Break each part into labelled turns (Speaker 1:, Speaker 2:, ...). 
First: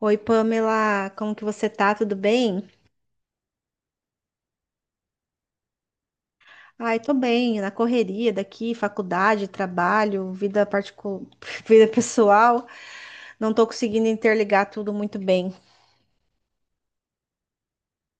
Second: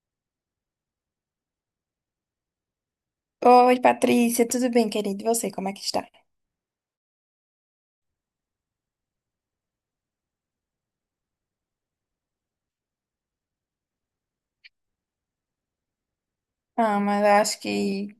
Speaker 1: Oi, Pamela, como que você tá? Tudo bem?
Speaker 2: Oi, Patrícia, tudo bem, querido? E você, como é que está?
Speaker 1: Ai, tô bem, na correria daqui, faculdade, trabalho, vida particular, vida pessoal, não tô conseguindo interligar tudo muito bem.
Speaker 2: Ah, mas eu acho que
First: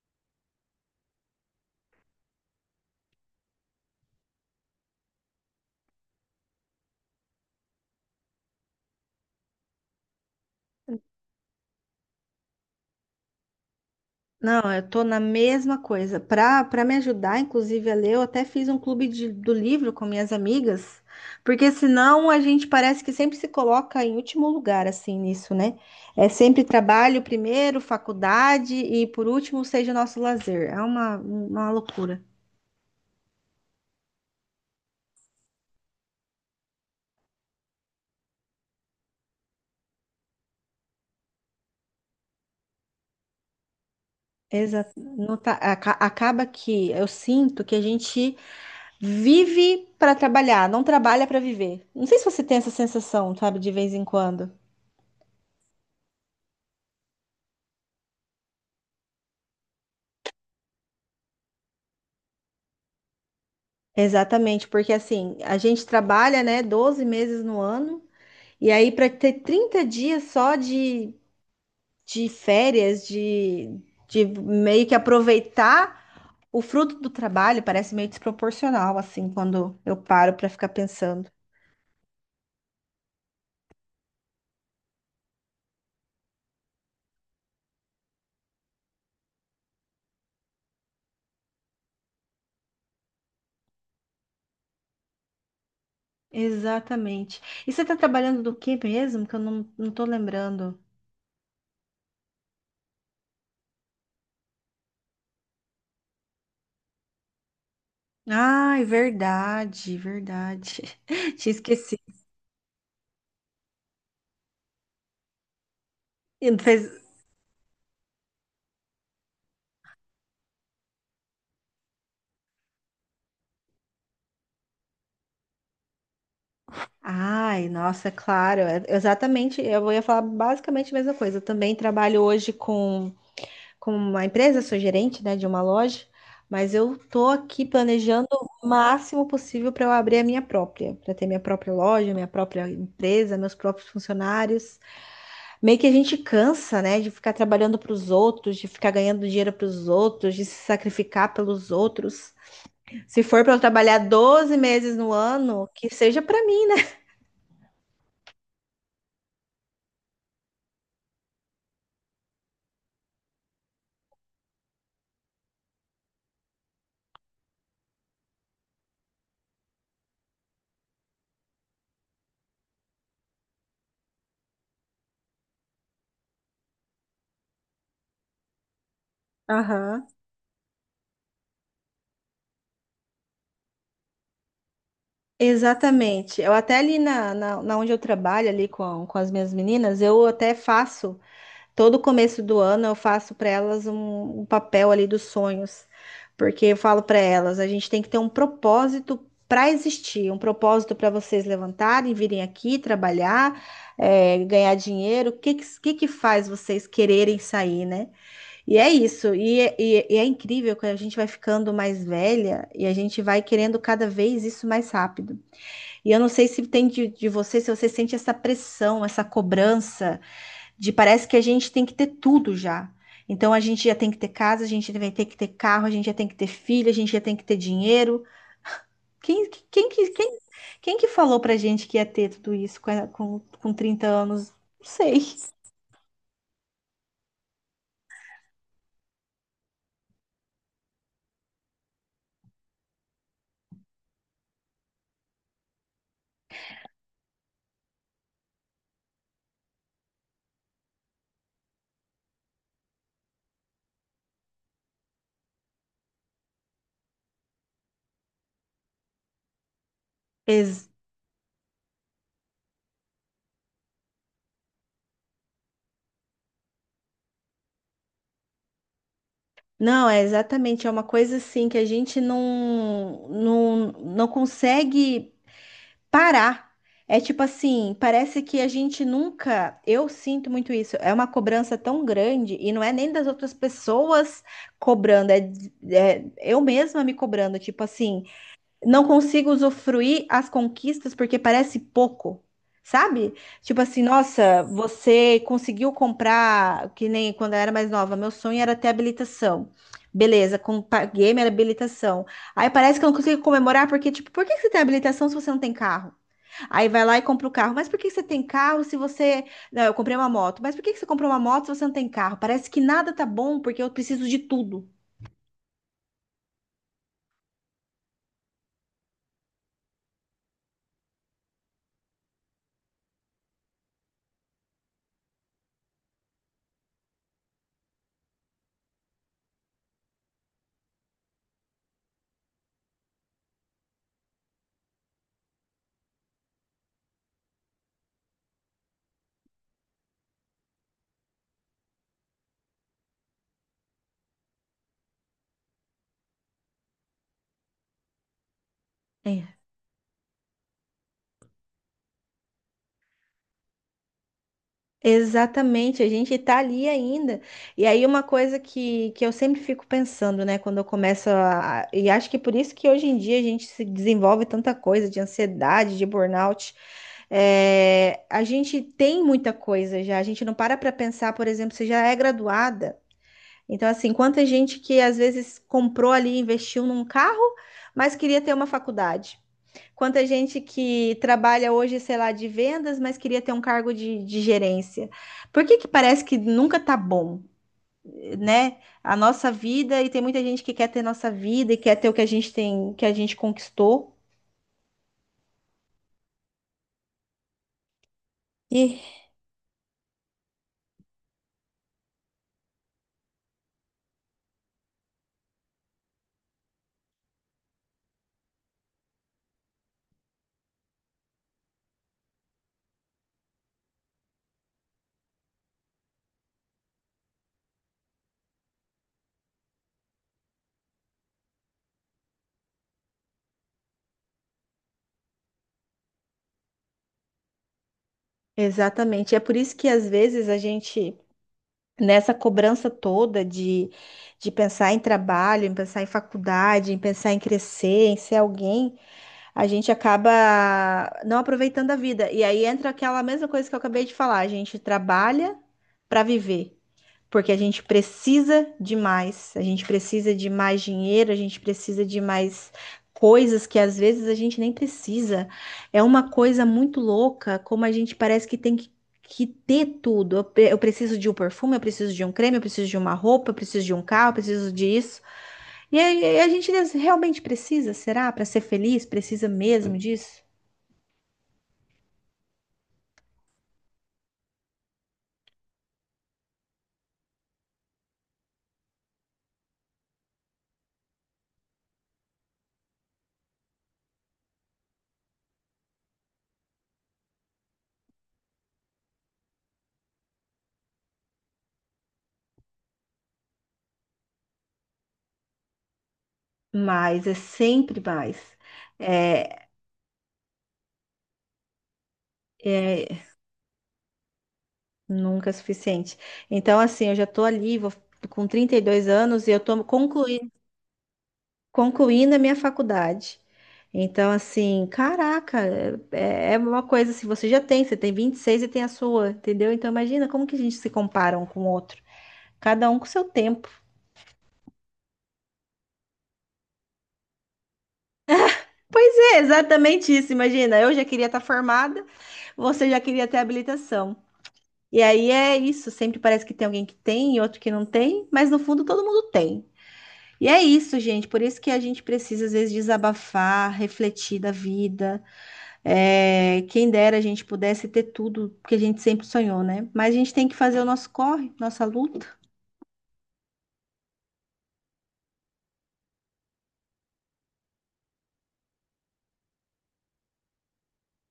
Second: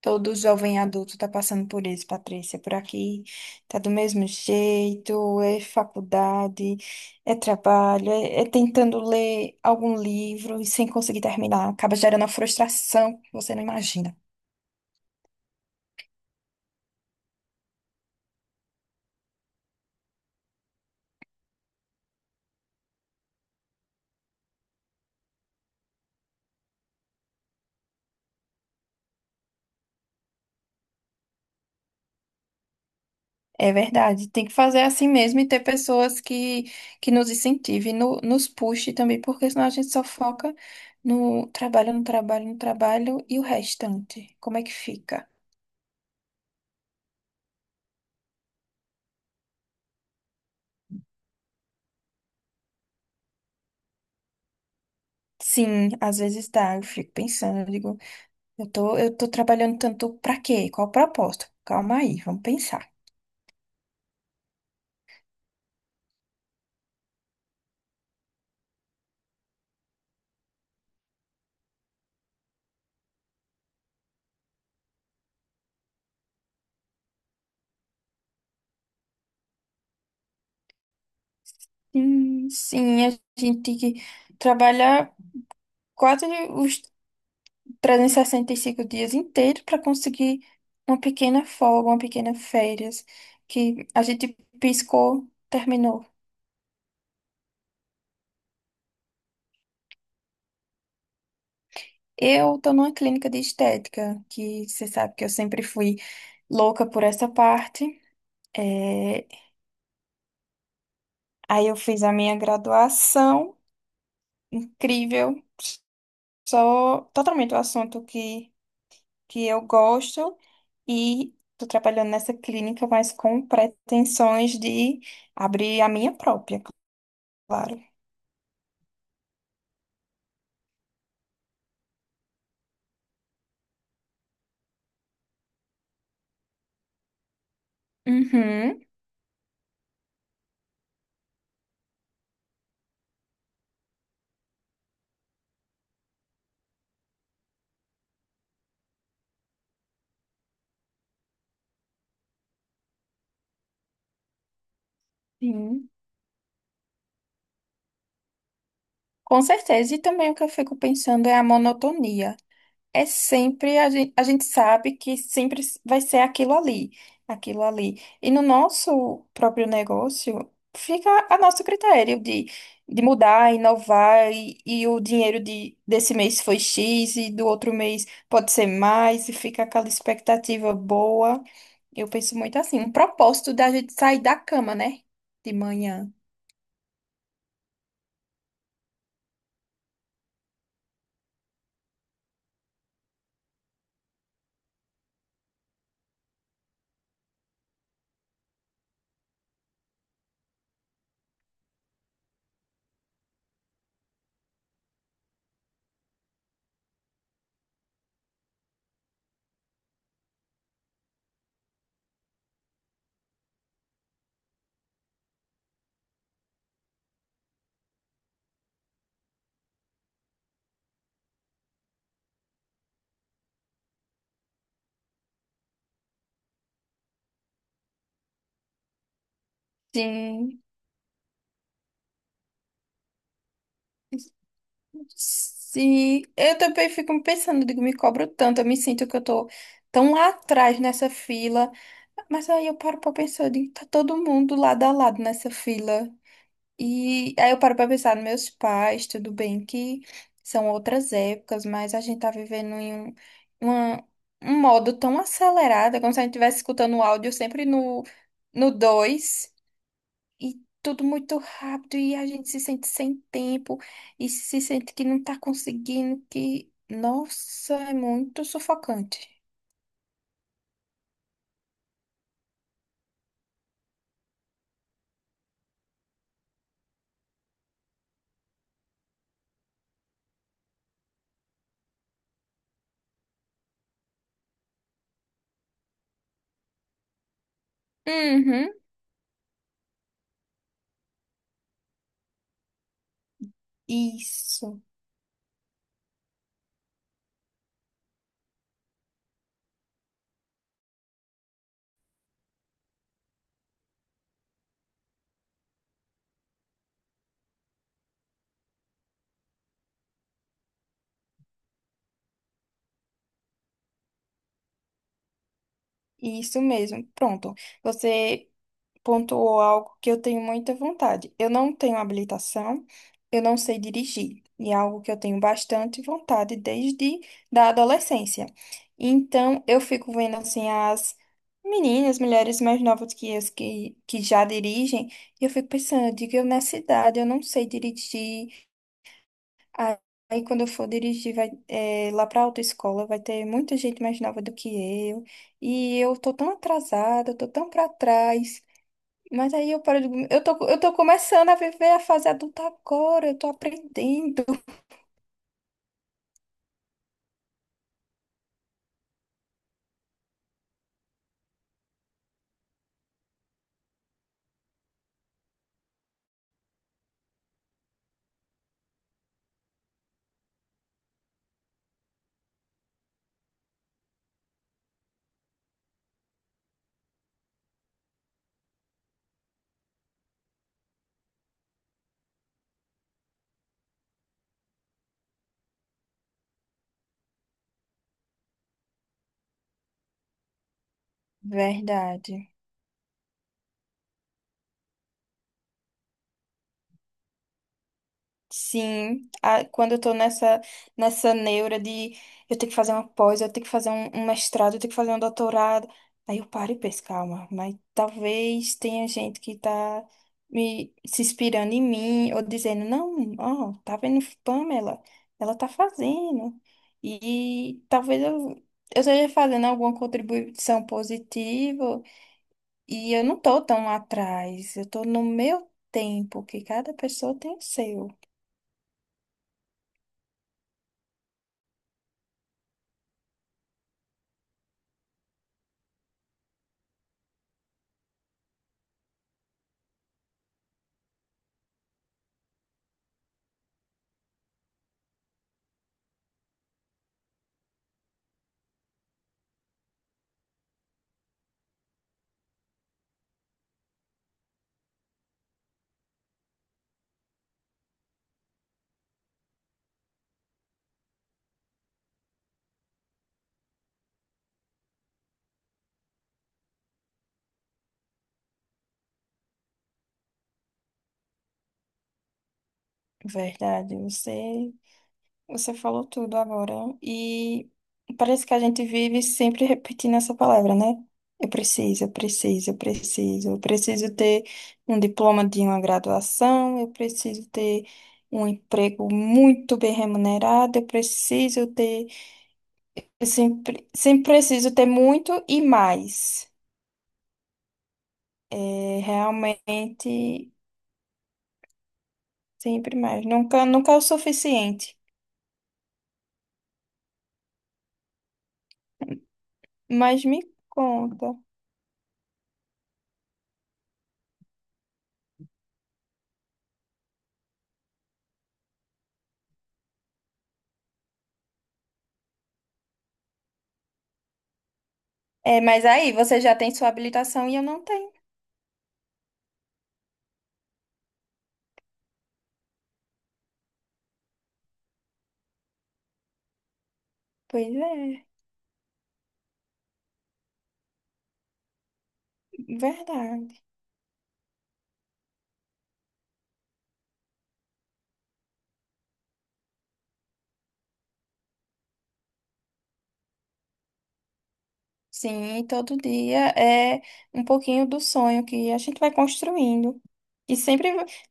Speaker 2: todo jovem adulto está passando por isso, Patrícia. Por aqui tá do mesmo jeito, é faculdade, é trabalho, é tentando ler algum livro e sem conseguir terminar. Acaba gerando uma frustração que você não imagina.
Speaker 1: Não, eu tô na mesma coisa. Pra me ajudar, inclusive, a ler, eu até fiz um clube do livro com minhas amigas, porque senão a gente parece que sempre se coloca em último lugar, assim, nisso, né? É sempre trabalho primeiro, faculdade e por último seja o nosso lazer. É uma loucura.
Speaker 2: É verdade, tem que fazer assim mesmo e ter pessoas que nos incentivem, nos puxe também, porque senão a gente só foca no trabalho, no trabalho, no trabalho e o restante. Como é que
Speaker 1: Exato.
Speaker 2: fica?
Speaker 1: Não tá- aca- Acaba que eu sinto que a gente vive para trabalhar, não trabalha para viver. Não sei se você tem essa sensação, sabe, de vez em quando.
Speaker 2: Sim, às vezes dá, eu fico pensando, eu digo, eu tô trabalhando tanto pra quê? Qual o propósito? Calma aí, vamos pensar.
Speaker 1: Exatamente, porque assim, a gente trabalha, né, 12 meses no ano, e aí para ter 30 dias só de férias, de meio que aproveitar o fruto do trabalho, parece meio desproporcional, assim, quando eu paro para ficar pensando.
Speaker 2: Sim, a gente tem que trabalhar quase os 365 dias inteiros para conseguir uma pequena folga, uma pequena férias, que a gente piscou, terminou.
Speaker 1: Exatamente. E você está trabalhando do que mesmo? Que eu não tô lembrando.
Speaker 2: Eu tô numa clínica de estética, que você sabe que eu sempre fui louca por essa parte.
Speaker 1: Ai,
Speaker 2: É.
Speaker 1: verdade, verdade. Tinha
Speaker 2: Aí eu fiz a
Speaker 1: esquecido.
Speaker 2: minha graduação, incrível,
Speaker 1: E não fez-
Speaker 2: só totalmente o assunto que eu gosto e tô trabalhando nessa clínica, mas com pretensões de abrir a minha própria,
Speaker 1: Ai,
Speaker 2: claro.
Speaker 1: nossa, é claro. Exatamente. Eu ia falar basicamente a mesma coisa. Eu também trabalho hoje com uma empresa, sou gerente, né, de uma loja, mas eu tô aqui planejando o
Speaker 2: Uhum.
Speaker 1: máximo possível para eu abrir a minha própria, para ter minha própria loja, minha própria empresa, meus próprios funcionários. Meio que a gente cansa, né, de ficar trabalhando para os outros, de ficar ganhando dinheiro para os outros, de se sacrificar pelos outros. Se for para eu trabalhar 12 meses no ano,
Speaker 2: Sim,
Speaker 1: que seja para mim.
Speaker 2: com certeza. E também o que eu fico pensando é a monotonia. É sempre, a gente sabe que sempre vai ser aquilo ali, aquilo ali. E no nosso próprio negócio, fica a nosso critério de mudar, inovar, e o dinheiro de, desse mês foi X, e do outro mês pode ser mais, e fica aquela
Speaker 1: Aham.
Speaker 2: expectativa boa. Eu penso muito assim, um propósito da gente sair da cama, né? De manhã.
Speaker 1: Exatamente. Eu até ali na onde eu trabalho, ali com as minhas meninas, eu até faço. Todo começo do ano eu faço para elas um papel ali dos sonhos, porque eu falo para elas, a gente tem que ter um propósito para existir, um propósito para vocês levantarem, virem aqui trabalhar, ganhar dinheiro. O que faz vocês quererem sair, né? E é isso. E é incrível que a gente vai ficando mais velha e a gente vai querendo cada vez isso mais rápido. E eu não sei se de você, se você sente essa pressão, essa cobrança. De parece que a gente tem que ter tudo já. Então a gente já tem que ter casa, a gente vai ter que ter carro, a gente já tem que ter filho, a gente já tem que ter dinheiro. Quem, quem, que- quem,
Speaker 2: Sim.
Speaker 1: quem que falou pra gente que ia ter tudo isso com 30 anos? Não sei.
Speaker 2: Se eu também fico pensando, digo, me cobro tanto, eu me sinto que eu tô tão lá atrás nessa fila, mas aí eu paro pra pensar, eu digo, tá todo mundo lado a lado nessa fila. E aí eu paro pra pensar nos meus pais, tudo bem que são outras épocas, mas a gente tá vivendo em um, uma- um modo tão acelerado, é como se a gente estivesse escutando o áudio sempre no 2 e
Speaker 1: Ex-
Speaker 2: tudo muito rápido e a gente se sente sem tempo e se sente que não tá conseguindo, que, nossa, é muito sufocante.
Speaker 1: não, é exatamente, é uma coisa assim que a gente não consegue parar. É tipo assim, parece que a gente nunca. Eu sinto muito isso. É uma cobrança tão grande e não é nem das outras pessoas cobrando, é eu mesma me cobrando. Tipo assim,
Speaker 2: Uhum,
Speaker 1: não consigo usufruir as conquistas porque parece pouco. Sabe? Tipo assim, nossa,
Speaker 2: isso,
Speaker 1: você conseguiu comprar, que nem quando eu era mais nova, meu sonho era ter habilitação. Beleza, paguei minha habilitação. Aí parece que eu não consigo comemorar, porque, tipo, por que que você tem habilitação se você não tem carro? Aí vai lá e compra o carro. Mas por que que você tem carro se você. Não, eu comprei uma moto. Mas por que que você comprou uma moto se você não tem carro? Parece que nada tá bom porque eu preciso de tudo.
Speaker 2: isso mesmo. Pronto. Você pontuou algo que eu tenho muita vontade. Eu não tenho habilitação, eu não sei dirigir, e é algo que eu tenho bastante vontade desde da adolescência. Então, eu fico vendo assim as meninas, mulheres mais novas que as que já dirigem, e eu fico pensando, eu digo, eu nessa idade, eu não sei dirigir. Aí aí quando eu for dirigir vai, lá para autoescola, vai ter muita gente mais nova do que eu. E eu tô tão atrasada, eu tô tão para trás. Mas
Speaker 1: É.
Speaker 2: aí eu paro de... eu tô começando a viver a fase adulta agora, eu tô aprendendo.
Speaker 1: Exatamente, a gente tá ali ainda. E aí, uma coisa que eu sempre fico pensando, né, quando eu começo a. E acho que é por isso que hoje em dia a gente se desenvolve tanta coisa de ansiedade, de burnout. É, a gente tem muita coisa já, a gente não para para pensar, por exemplo, você já é graduada. Então, assim, quanta gente que às vezes comprou ali, investiu num carro, mas queria ter uma faculdade. Quanta gente que trabalha hoje, sei lá, de vendas, mas queria ter um cargo de gerência. Por que que parece que nunca tá bom, né? A nossa vida, e tem muita gente que quer ter nossa vida e quer ter o que a
Speaker 2: Verdade.
Speaker 1: gente tem, que a gente conquistou. E
Speaker 2: Sim, a- quando eu tô nessa, nessa neura de eu tenho que fazer uma pós, eu tenho que fazer um mestrado, eu tenho que fazer um doutorado. Aí eu paro e penso, calma, mas talvez tenha gente que tá me se inspirando em mim, ou dizendo, não, ó, tá vendo Pamela? Ela tá fazendo. E talvez eu esteja fazendo alguma contribuição positiva, e eu não tô tão atrás, eu tô no meu tempo, que cada pessoa tem o seu.
Speaker 1: exatamente. É por isso que às vezes a gente nessa cobrança toda de pensar em trabalho, em pensar em faculdade, em pensar em crescer, em ser alguém, a gente acaba não aproveitando a vida. E aí entra aquela mesma coisa que eu acabei de falar, a gente trabalha para viver porque a gente precisa de mais, a gente precisa de mais dinheiro, a gente precisa de mais coisas que às vezes a gente nem precisa. É uma coisa muito louca, como a gente parece que tem que ter tudo. Eu preciso de um perfume, eu preciso de um creme, eu preciso de uma roupa, eu preciso de um carro, eu preciso disso. E aí, a gente realmente precisa, será? Para ser feliz, precisa mesmo disso?
Speaker 2: Verdade, você falou tudo agora. E parece que a gente vive sempre repetindo essa palavra, né? Eu preciso, eu preciso, eu preciso. Eu preciso ter um diploma de uma graduação, eu preciso ter um emprego muito bem remunerado, eu preciso ter. Eu sempre, sempre preciso ter muito e mais.
Speaker 1: Mas é sempre mais.
Speaker 2: É,
Speaker 1: É,
Speaker 2: realmente, sempre
Speaker 1: é,
Speaker 2: mais. Nunca, nunca é o suficiente.
Speaker 1: Nunca é suficiente. Então, assim, eu já estou ali, vou, com 32 anos, e eu estou
Speaker 2: Mas me conta.
Speaker 1: concluindo a minha faculdade. Então, assim, caraca, é uma coisa assim, você já tem, você tem 26 e seis e tem a sua, entendeu? Então, imagina como que a gente se compara um com o outro, cada um com seu tempo.
Speaker 2: É, mas aí você já tem sua habilitação e eu não tenho.
Speaker 1: Pois é, exatamente isso, imagina, eu já queria estar formada, você já queria ter habilitação. E aí é isso, sempre parece que tem alguém que tem e outro que
Speaker 2: Pois
Speaker 1: não
Speaker 2: é,
Speaker 1: tem, mas no fundo todo mundo tem. E é isso, gente. Por isso que a gente precisa, às vezes,
Speaker 2: verdade.
Speaker 1: desabafar, refletir da vida. É, quem dera a gente pudesse ter tudo que a gente sempre sonhou, né? Mas a gente tem que fazer o nosso corre, nossa luta.
Speaker 2: Sim, e todo dia é um pouquinho do sonho que a gente vai construindo. E sempre,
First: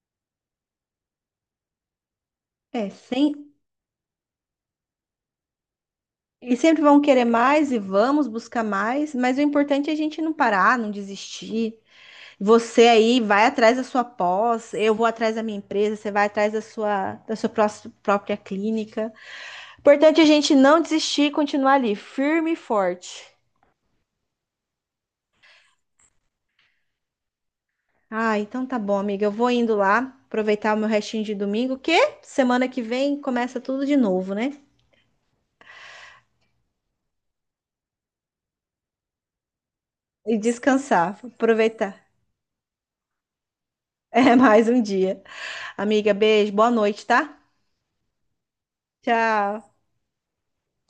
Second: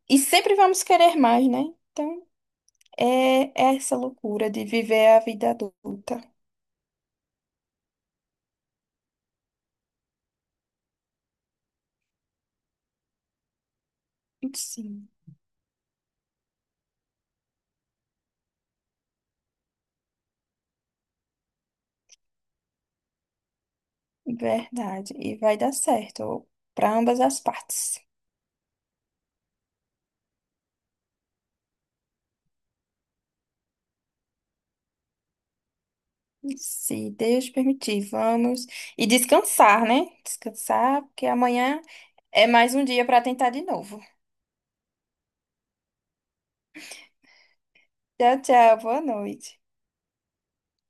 Speaker 2: e sempre vamos querer mais, né? Então,
Speaker 1: É,
Speaker 2: é
Speaker 1: sem…
Speaker 2: é essa loucura de viver a vida adulta.
Speaker 1: E sempre vão querer mais e vamos buscar mais, mas o importante é a gente não parar, não desistir. Você aí vai atrás da sua pós, eu vou
Speaker 2: Sim,
Speaker 1: atrás da minha empresa, você vai atrás da sua, própria clínica. O importante é a gente não desistir e continuar ali, firme e forte.
Speaker 2: verdade. E vai dar certo para ambas as partes.
Speaker 1: Ah, então tá bom, amiga. Eu vou indo lá, aproveitar o meu restinho de domingo, que semana que vem começa tudo de novo, né?
Speaker 2: Se Deus permitir, vamos. E descansar, né?
Speaker 1: E
Speaker 2: Descansar,
Speaker 1: descansar,
Speaker 2: porque amanhã
Speaker 1: aproveitar.
Speaker 2: é mais um dia para tentar de novo.
Speaker 1: É mais um dia. Amiga, beijo, boa noite, tá?
Speaker 2: Tchau, tchau. Boa noite.
Speaker 1: Tchau.